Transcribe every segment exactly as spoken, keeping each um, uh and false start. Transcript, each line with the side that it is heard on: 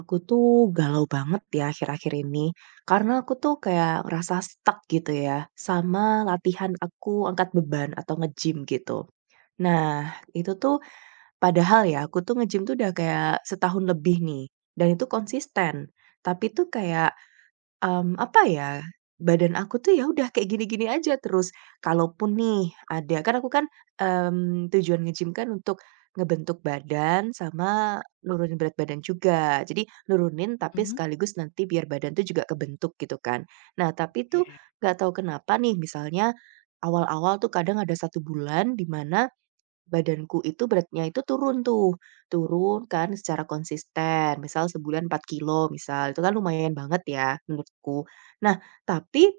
right: Aku tuh galau banget ya akhir-akhir ini karena aku tuh kayak ngerasa stuck gitu ya sama latihan aku angkat beban atau nge-gym gitu. Nah, itu tuh padahal ya aku tuh nge-gym tuh udah kayak setahun lebih nih dan itu konsisten. Tapi tuh kayak Mmm, apa ya, badan aku tuh ya udah kayak gini-gini aja terus. Kalaupun nih ada kan aku kan, mmm, tujuan nge-gym kan untuk ngebentuk badan sama nurunin berat badan juga. Jadi nurunin tapi
left: Mhm.
right: sekaligus nanti biar badan tuh juga kebentuk gitu kan. Nah tapi tuh
left: Oke.
right: nggak tahu kenapa nih misalnya awal-awal tuh kadang ada satu bulan di mana badanku itu beratnya itu turun tuh, turun kan secara konsisten, misal sebulan empat kilo misal, itu kan lumayan banget ya menurutku. Nah, tapi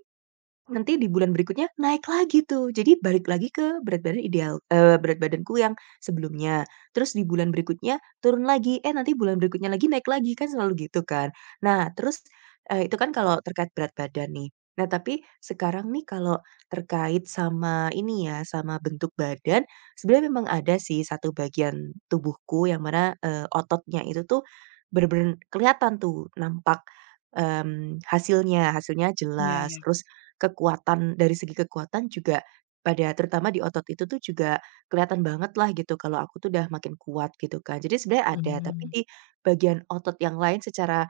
right: nanti di bulan berikutnya naik lagi tuh. Jadi balik lagi ke berat badan ideal eee, berat badanku yang sebelumnya. Terus di bulan berikutnya turun lagi, eh nanti bulan berikutnya lagi naik lagi, kan selalu gitu kan. Nah terus, eee, itu kan kalau terkait berat badan nih. Nah tapi sekarang nih kalau terkait sama ini ya, sama bentuk badan, sebenarnya memang ada sih satu bagian tubuhku yang mana, eee, ototnya itu tuh bener-bener kelihatan tuh nampak, mmm, hasilnya hasilnya
left: Iya iya.
right: jelas. Terus kekuatan dari segi kekuatan juga pada terutama di otot itu tuh juga kelihatan banget lah gitu kalau aku tuh udah makin kuat gitu kan. Jadi sebenarnya ada, tapi
left: Mmm,
right: di bagian otot yang lain secara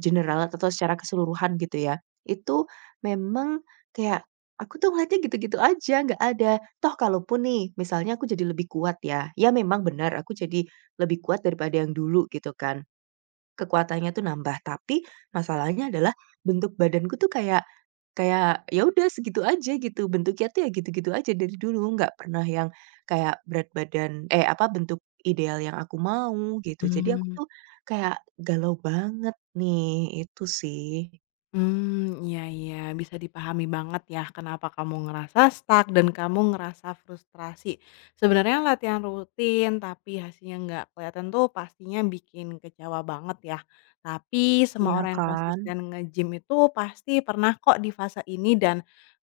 right: general atau secara keseluruhan gitu ya, itu memang kayak aku tuh ngeliatnya gitu-gitu aja, nggak ada. Toh kalaupun nih misalnya aku jadi lebih kuat ya, ya memang benar aku jadi lebih kuat daripada yang dulu gitu kan. Kekuatannya tuh nambah, tapi masalahnya adalah bentuk badanku tuh kayak kayak ya udah segitu aja gitu, bentuknya tuh ya gitu-gitu aja dari dulu, nggak pernah yang kayak berat badan eh, apa, bentuk ideal yang aku mau gitu. Jadi aku
left: mmm,
right: tuh kayak galau banget nih, itu sih.
left: mmm, iya iya, bisa dipahami banget ya kenapa kamu ngerasa stuck dan kamu ngerasa frustrasi. Sebenarnya latihan rutin tapi hasilnya nggak kelihatan tuh pastinya bikin kecewa banget ya. Tapi semua
right: Iya
left: orang yang
right: kan?
left: konsisten nge-gym itu pasti pernah kok di fase ini dan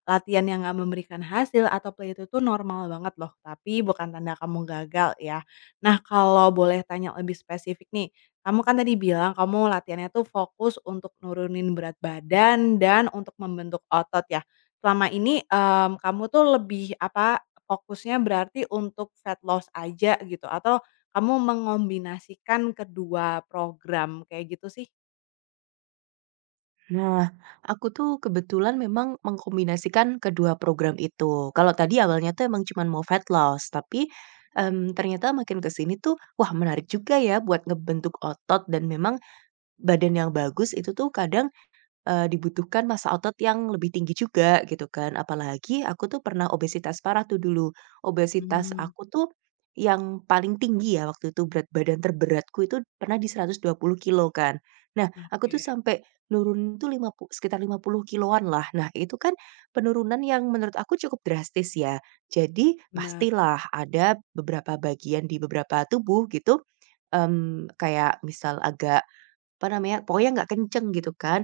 left: latihan yang nggak memberikan hasil atau play itu tuh normal banget loh, tapi bukan tanda kamu gagal ya. Nah, kalau boleh tanya lebih spesifik nih, kamu kan tadi bilang kamu latihannya tuh fokus untuk nurunin berat badan dan untuk membentuk otot ya. Selama ini, mmm, kamu tuh lebih apa, fokusnya berarti untuk fat loss aja gitu atau kamu mengombinasikan kedua program kayak gitu sih?
right: Nah, aku tuh kebetulan memang mengkombinasikan kedua program itu. Kalau tadi awalnya tuh emang cuman mau fat loss, tapi, mmm, ternyata makin ke sini tuh, wah menarik juga ya buat ngebentuk otot dan memang badan yang bagus itu tuh kadang Eee, dibutuhkan massa otot yang lebih tinggi juga gitu kan. Apalagi aku tuh pernah obesitas parah tuh dulu. Obesitas
left: Hmm,
right: aku tuh yang paling tinggi ya waktu itu berat badan terberatku itu pernah di seratus dua puluh kilo kan. Nah, aku tuh
left: oke,
right: sampai nurun itu lima puluh, sekitar lima puluh kiloan lah. Nah, itu kan penurunan yang menurut aku cukup drastis ya. Jadi
left: benar.
right: pastilah ada beberapa bagian di beberapa tubuh gitu, mmm, kayak misal agak apa namanya, pokoknya nggak kenceng gitu kan.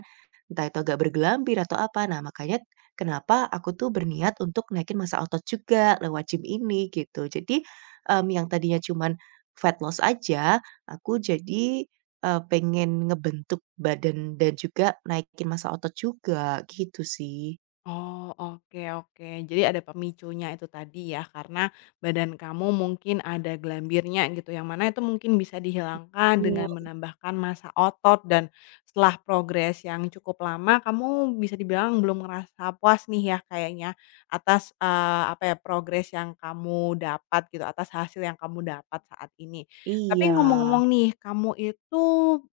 right: Entah itu agak bergelambir atau apa. Nah, makanya kenapa aku tuh berniat untuk naikin massa otot juga lewat gym ini gitu. Jadi, mmm, yang tadinya cuman fat loss aja, aku jadi, eee, pengen ngebentuk badan dan juga naikin massa otot juga, gitu sih.
left: Oh, oke oke. Jadi ada pemicunya itu tadi ya, karena badan kamu mungkin ada gelambirnya gitu, yang mana itu mungkin bisa dihilangkan dengan
right: Wow.
left: menambahkan massa otot dan setelah progres yang cukup lama, kamu bisa dibilang belum ngerasa puas nih ya kayaknya atas, eee, apa ya, progres yang kamu dapat gitu, atas hasil yang kamu dapat saat ini.
right: Iya.
left: Tapi ngomong-ngomong nih, kamu itu,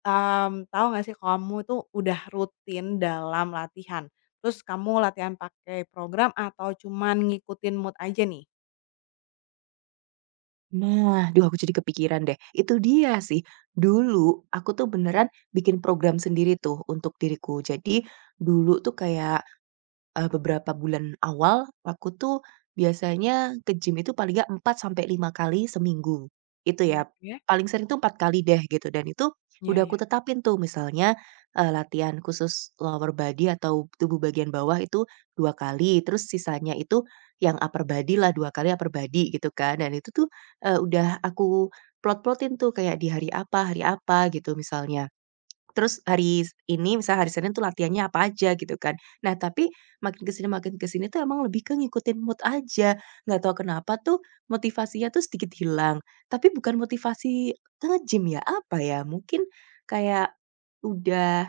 left: mmm, tahu nggak sih kamu tuh udah rutin dalam latihan? Terus kamu latihan pakai program atau cuman ngikutin mood aja nih?
right: Nah, duh aku jadi kepikiran deh. Itu dia sih, dulu aku tuh beneran bikin program sendiri tuh untuk diriku. Jadi, dulu tuh kayak Eee, beberapa bulan awal, aku tuh biasanya ke gym itu paling nggak empat sampai lima kali seminggu, itu
left: Mmm,
right: ya.
left: oke.
right: Paling sering tuh empat kali deh gitu dan itu
left: Iya
right: udah
left: iya.
right: aku tetapin tuh misalnya, eee, latihan khusus lower body atau tubuh bagian bawah itu dua kali, terus sisanya itu yang upper body lah dua kali upper body gitu kan. Dan itu tuh, eee, udah aku plot-plotin tuh kayak di hari apa hari apa gitu misalnya. Terus hari s ini misalnya hari Senin tuh latihannya apa aja gitu kan. Nah tapi makin kesini makin kesini sini tuh emang lebih ke ngikutin mood aja, nggak tahu kenapa tuh motivasinya tuh sedikit hilang. Tapi bukan motivasi nge-gym ya, apa ya, mungkin kayak udah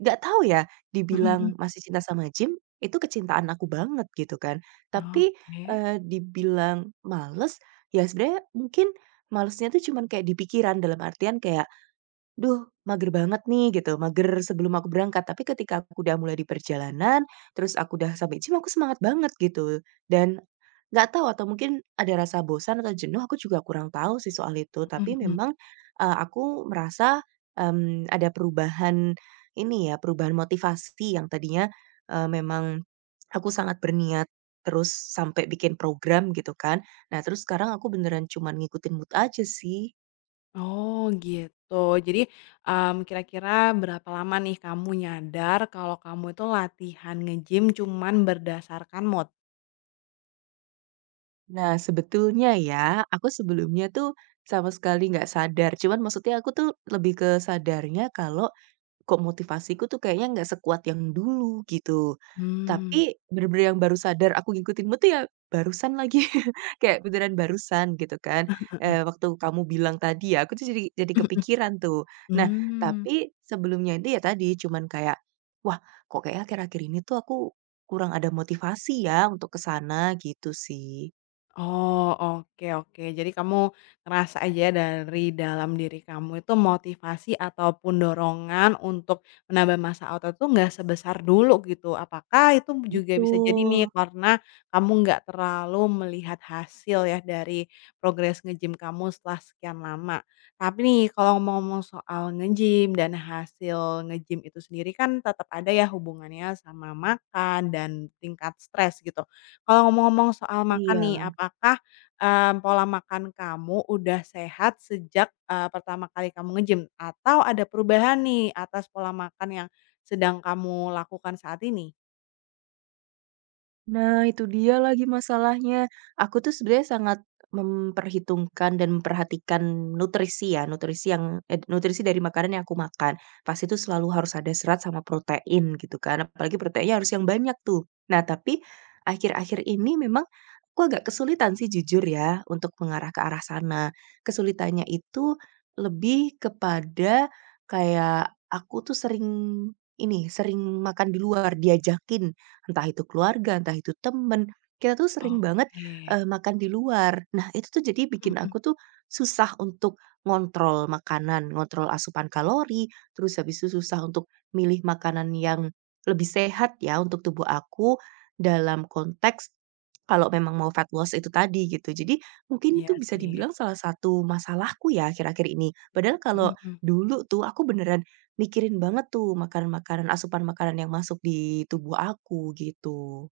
right: nggak tahu ya
left: Mhm mhm.
right: dibilang masih cinta sama gym, itu kecintaan aku banget gitu kan. Tapi,
left: Oke.
right: eee, dibilang males, ya sebenarnya mungkin malesnya tuh cuman kayak di pikiran dalam artian kayak, duh mager banget nih gitu, mager sebelum aku berangkat, tapi ketika aku udah mulai di perjalanan, terus aku udah sampai gym aku semangat banget gitu. Dan nggak tahu atau mungkin ada rasa bosan atau jenuh aku juga kurang tahu sih soal itu,
left: Mhm
right: tapi
left: mhm.
right: memang, eee, aku merasa, mmm, ada perubahan ini ya, perubahan motivasi yang tadinya, eee, memang aku sangat berniat terus sampai bikin program gitu kan. Nah terus sekarang aku beneran cuman ngikutin mood aja sih.
left: Oh, gitu. Jadi, mmm, kira-kira berapa lama nih kamu nyadar kalau kamu itu latihan nge-gym cuman berdasarkan mood?
right: Nah, sebetulnya ya, aku sebelumnya tuh sama sekali nggak sadar. Cuman maksudnya aku tuh lebih ke sadarnya kalau kok motivasiku tuh kayaknya nggak sekuat yang dulu gitu.
left: Mmm,
right: Tapi bener-bener yang baru sadar aku ngikutinmu tuh ya barusan lagi. Kayak beneran barusan gitu kan. Eh, waktu kamu bilang tadi ya, aku tuh jadi jadi
left: mhm mhm.
right: kepikiran tuh. Nah,
left: Mmm.
right: tapi sebelumnya itu ya tadi cuman kayak, wah kok kayak akhir-akhir ini tuh aku kurang ada motivasi ya untuk ke sana gitu sih.
left: Oh, oke oke. Jadi kamu ngerasa aja dari dalam diri kamu itu motivasi ataupun dorongan untuk menambah masa otot tuh nggak sebesar dulu gitu. Apakah itu juga bisa jadi nih
right: Betul,
left: karena kamu nggak terlalu melihat hasil ya dari progres nge-gym kamu setelah sekian lama. Tapi nih kalau ngomong soal nge-gym dan hasil nge-gym itu sendiri kan tetap ada ya hubungannya sama makan dan tingkat stres gitu. Kalau ngomong-ngomong soal makan nih,
right: iya.
left: apakah, eee, pola makan kamu udah sehat sejak, eee, pertama kali kamu nge-gym? Atau ada perubahan nih atas pola makan yang sedang kamu lakukan saat ini?
right: Nah, itu dia lagi masalahnya. Aku tuh sebenarnya sangat memperhitungkan dan memperhatikan nutrisi ya, nutrisi yang eh, nutrisi dari makanan yang aku makan. Pasti itu selalu harus ada serat sama protein gitu kan. Apalagi proteinnya harus yang banyak tuh. Nah, tapi akhir-akhir ini memang aku agak kesulitan sih jujur ya untuk mengarah ke arah sana. Kesulitannya itu lebih kepada kayak aku tuh sering ini, sering makan di luar, diajakin entah itu keluarga, entah itu temen, kita tuh sering banget,
left: Oke,
right: eee, makan di luar. Nah, itu tuh jadi
left: mhm
right: bikin
left: mhm,
right: aku tuh susah untuk ngontrol makanan, ngontrol asupan kalori, terus habis itu susah untuk milih makanan yang lebih sehat ya untuk tubuh aku, dalam konteks kalau memang mau fat loss itu tadi gitu. Jadi mungkin
left: iya
right: itu bisa
left: sih,
right: dibilang salah satu masalahku ya akhir-akhir ini. Padahal kalau
left: mhm mhm.
right: dulu tuh aku beneran mikirin banget tuh makanan-makanan, asupan makanan yang masuk di tubuh aku gitu.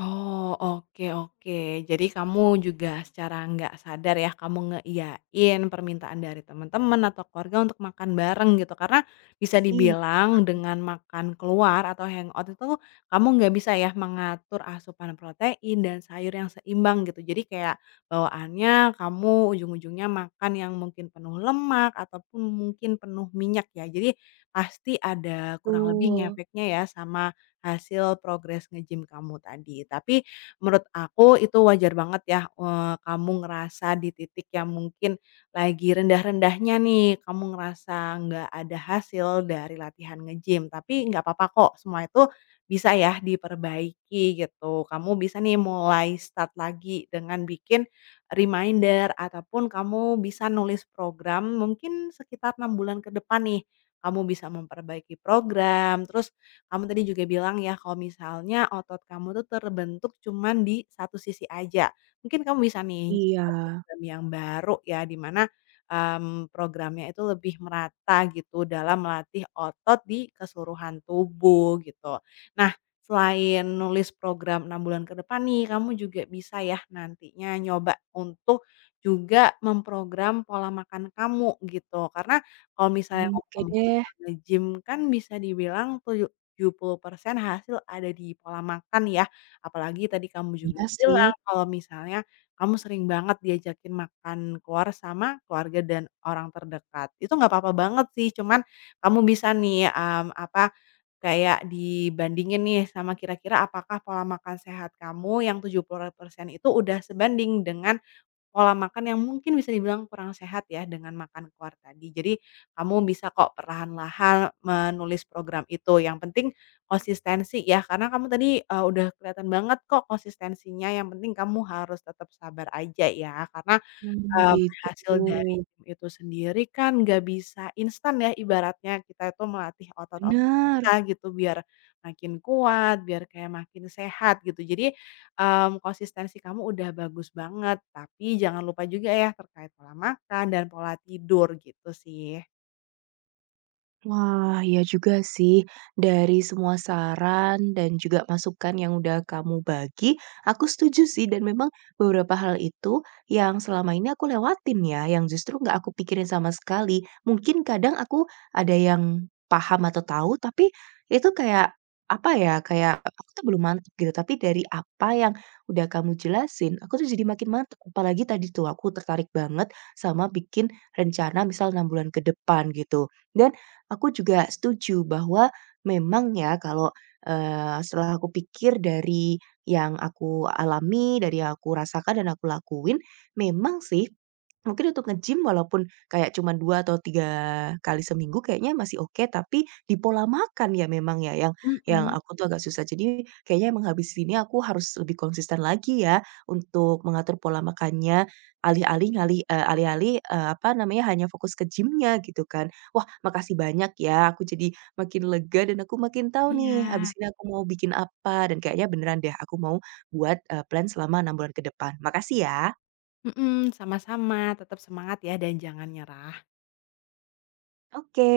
left: Oh, oke oke. Jadi kamu juga secara nggak sadar ya, kamu ngeiyain permintaan dari teman-teman atau keluarga untuk makan bareng gitu. Karena bisa
right: Iya,
left: dibilang dengan makan keluar atau hangout itu kamu nggak bisa ya mengatur asupan protein dan sayur yang seimbang gitu. Jadi kayak bawaannya kamu ujung-ujungnya makan yang mungkin penuh lemak ataupun mungkin penuh minyak ya. Jadi pasti ada kurang lebih
right: betul.
left: ngefeknya ya sama hasil progres nge-gym kamu tadi. Tapi menurut aku itu wajar banget ya, eee, kamu ngerasa di titik yang mungkin lagi rendah-rendahnya nih, kamu ngerasa nggak ada hasil dari latihan nge-gym. Tapi nggak apa-apa kok, semua itu bisa ya diperbaiki gitu. Kamu bisa nih mulai start lagi dengan bikin reminder ataupun kamu bisa nulis program mungkin sekitar enam bulan ke depan nih. Kamu bisa memperbaiki program, terus kamu tadi juga bilang ya kalau misalnya otot kamu tuh terbentuk cuman di satu sisi aja. Mungkin kamu bisa nih
right: Iya.
left: program yang baru ya, di mana, mmm, programnya itu lebih merata gitu dalam melatih otot di keseluruhan tubuh gitu. Nah, selain nulis program enam bulan ke depan nih, kamu juga bisa ya nantinya nyoba untuk juga memprogram pola makan kamu gitu. Karena kalau misalnya
right: Mmm, oke
left: ngomong
right: deh.
left: soal nge-gym kan bisa dibilang tujuh puluh persen hasil ada di pola makan ya. Apalagi tadi kamu juga
right: Iya sih.
left: bilang kalau misalnya kamu sering banget diajakin makan keluar sama keluarga dan orang terdekat. Itu nggak apa-apa banget sih, cuman kamu bisa nih, mmm, apa, kayak dibandingin nih sama kira-kira apakah pola makan sehat kamu yang tujuh puluh persen itu udah sebanding dengan pola makan yang mungkin bisa dibilang kurang sehat ya dengan makan keluar tadi. Jadi kamu bisa kok perlahan-lahan menulis program itu, yang penting konsistensi ya, karena kamu tadi, eee, udah kelihatan banget kok konsistensinya, yang penting kamu harus tetap sabar aja ya, karena
right: Mmm.
left: mmm,
right: Gitu.
left: hasil dari gym itu sendiri kan nggak bisa instan ya ibaratnya kita itu melatih otot-otot
right: Bener.
left: kita gitu biar makin kuat, biar kayak makin sehat gitu. Jadi, mmm, konsistensi kamu udah bagus banget, tapi jangan lupa juga ya terkait pola makan dan pola tidur gitu sih.
right: Wah, ya juga sih. Dari semua saran dan juga masukan yang udah kamu bagi, aku setuju sih dan memang beberapa hal itu yang selama ini aku lewatin ya, yang justru nggak aku pikirin sama sekali. Mungkin kadang aku ada yang paham atau tahu, tapi itu kayak apa ya, kayak aku tuh belum mantep gitu. Tapi dari apa yang udah kamu jelasin, aku tuh jadi makin mantep. Apalagi tadi tuh aku tertarik banget sama bikin rencana misal enam bulan ke depan gitu. Dan aku juga setuju bahwa memang ya kalau, eee, setelah aku pikir dari yang aku alami, dari yang aku rasakan dan aku lakuin, memang sih mungkin untuk nge-gym walaupun kayak cuman dua atau tiga kali seminggu kayaknya masih oke, tapi di pola makan ya memang ya yang yang
left: Mhm,
right: aku tuh agak susah. Jadi kayaknya emang habis ini aku harus lebih konsisten lagi ya untuk mengatur pola makannya, alih-alih ngalih eee, alih-alih, eee, apa namanya, hanya fokus ke gym gitu kan. Wah, makasih banyak ya, aku jadi makin lega dan aku makin tahu nih
left: iya,
right: habis ini aku mau bikin apa dan kayaknya beneran deh aku mau buat, eee, plan selama enam bulan ke depan. Makasih ya.
left: mhm, sama-sama tetap semangat ya dan jangan nyerah.
right: Oke.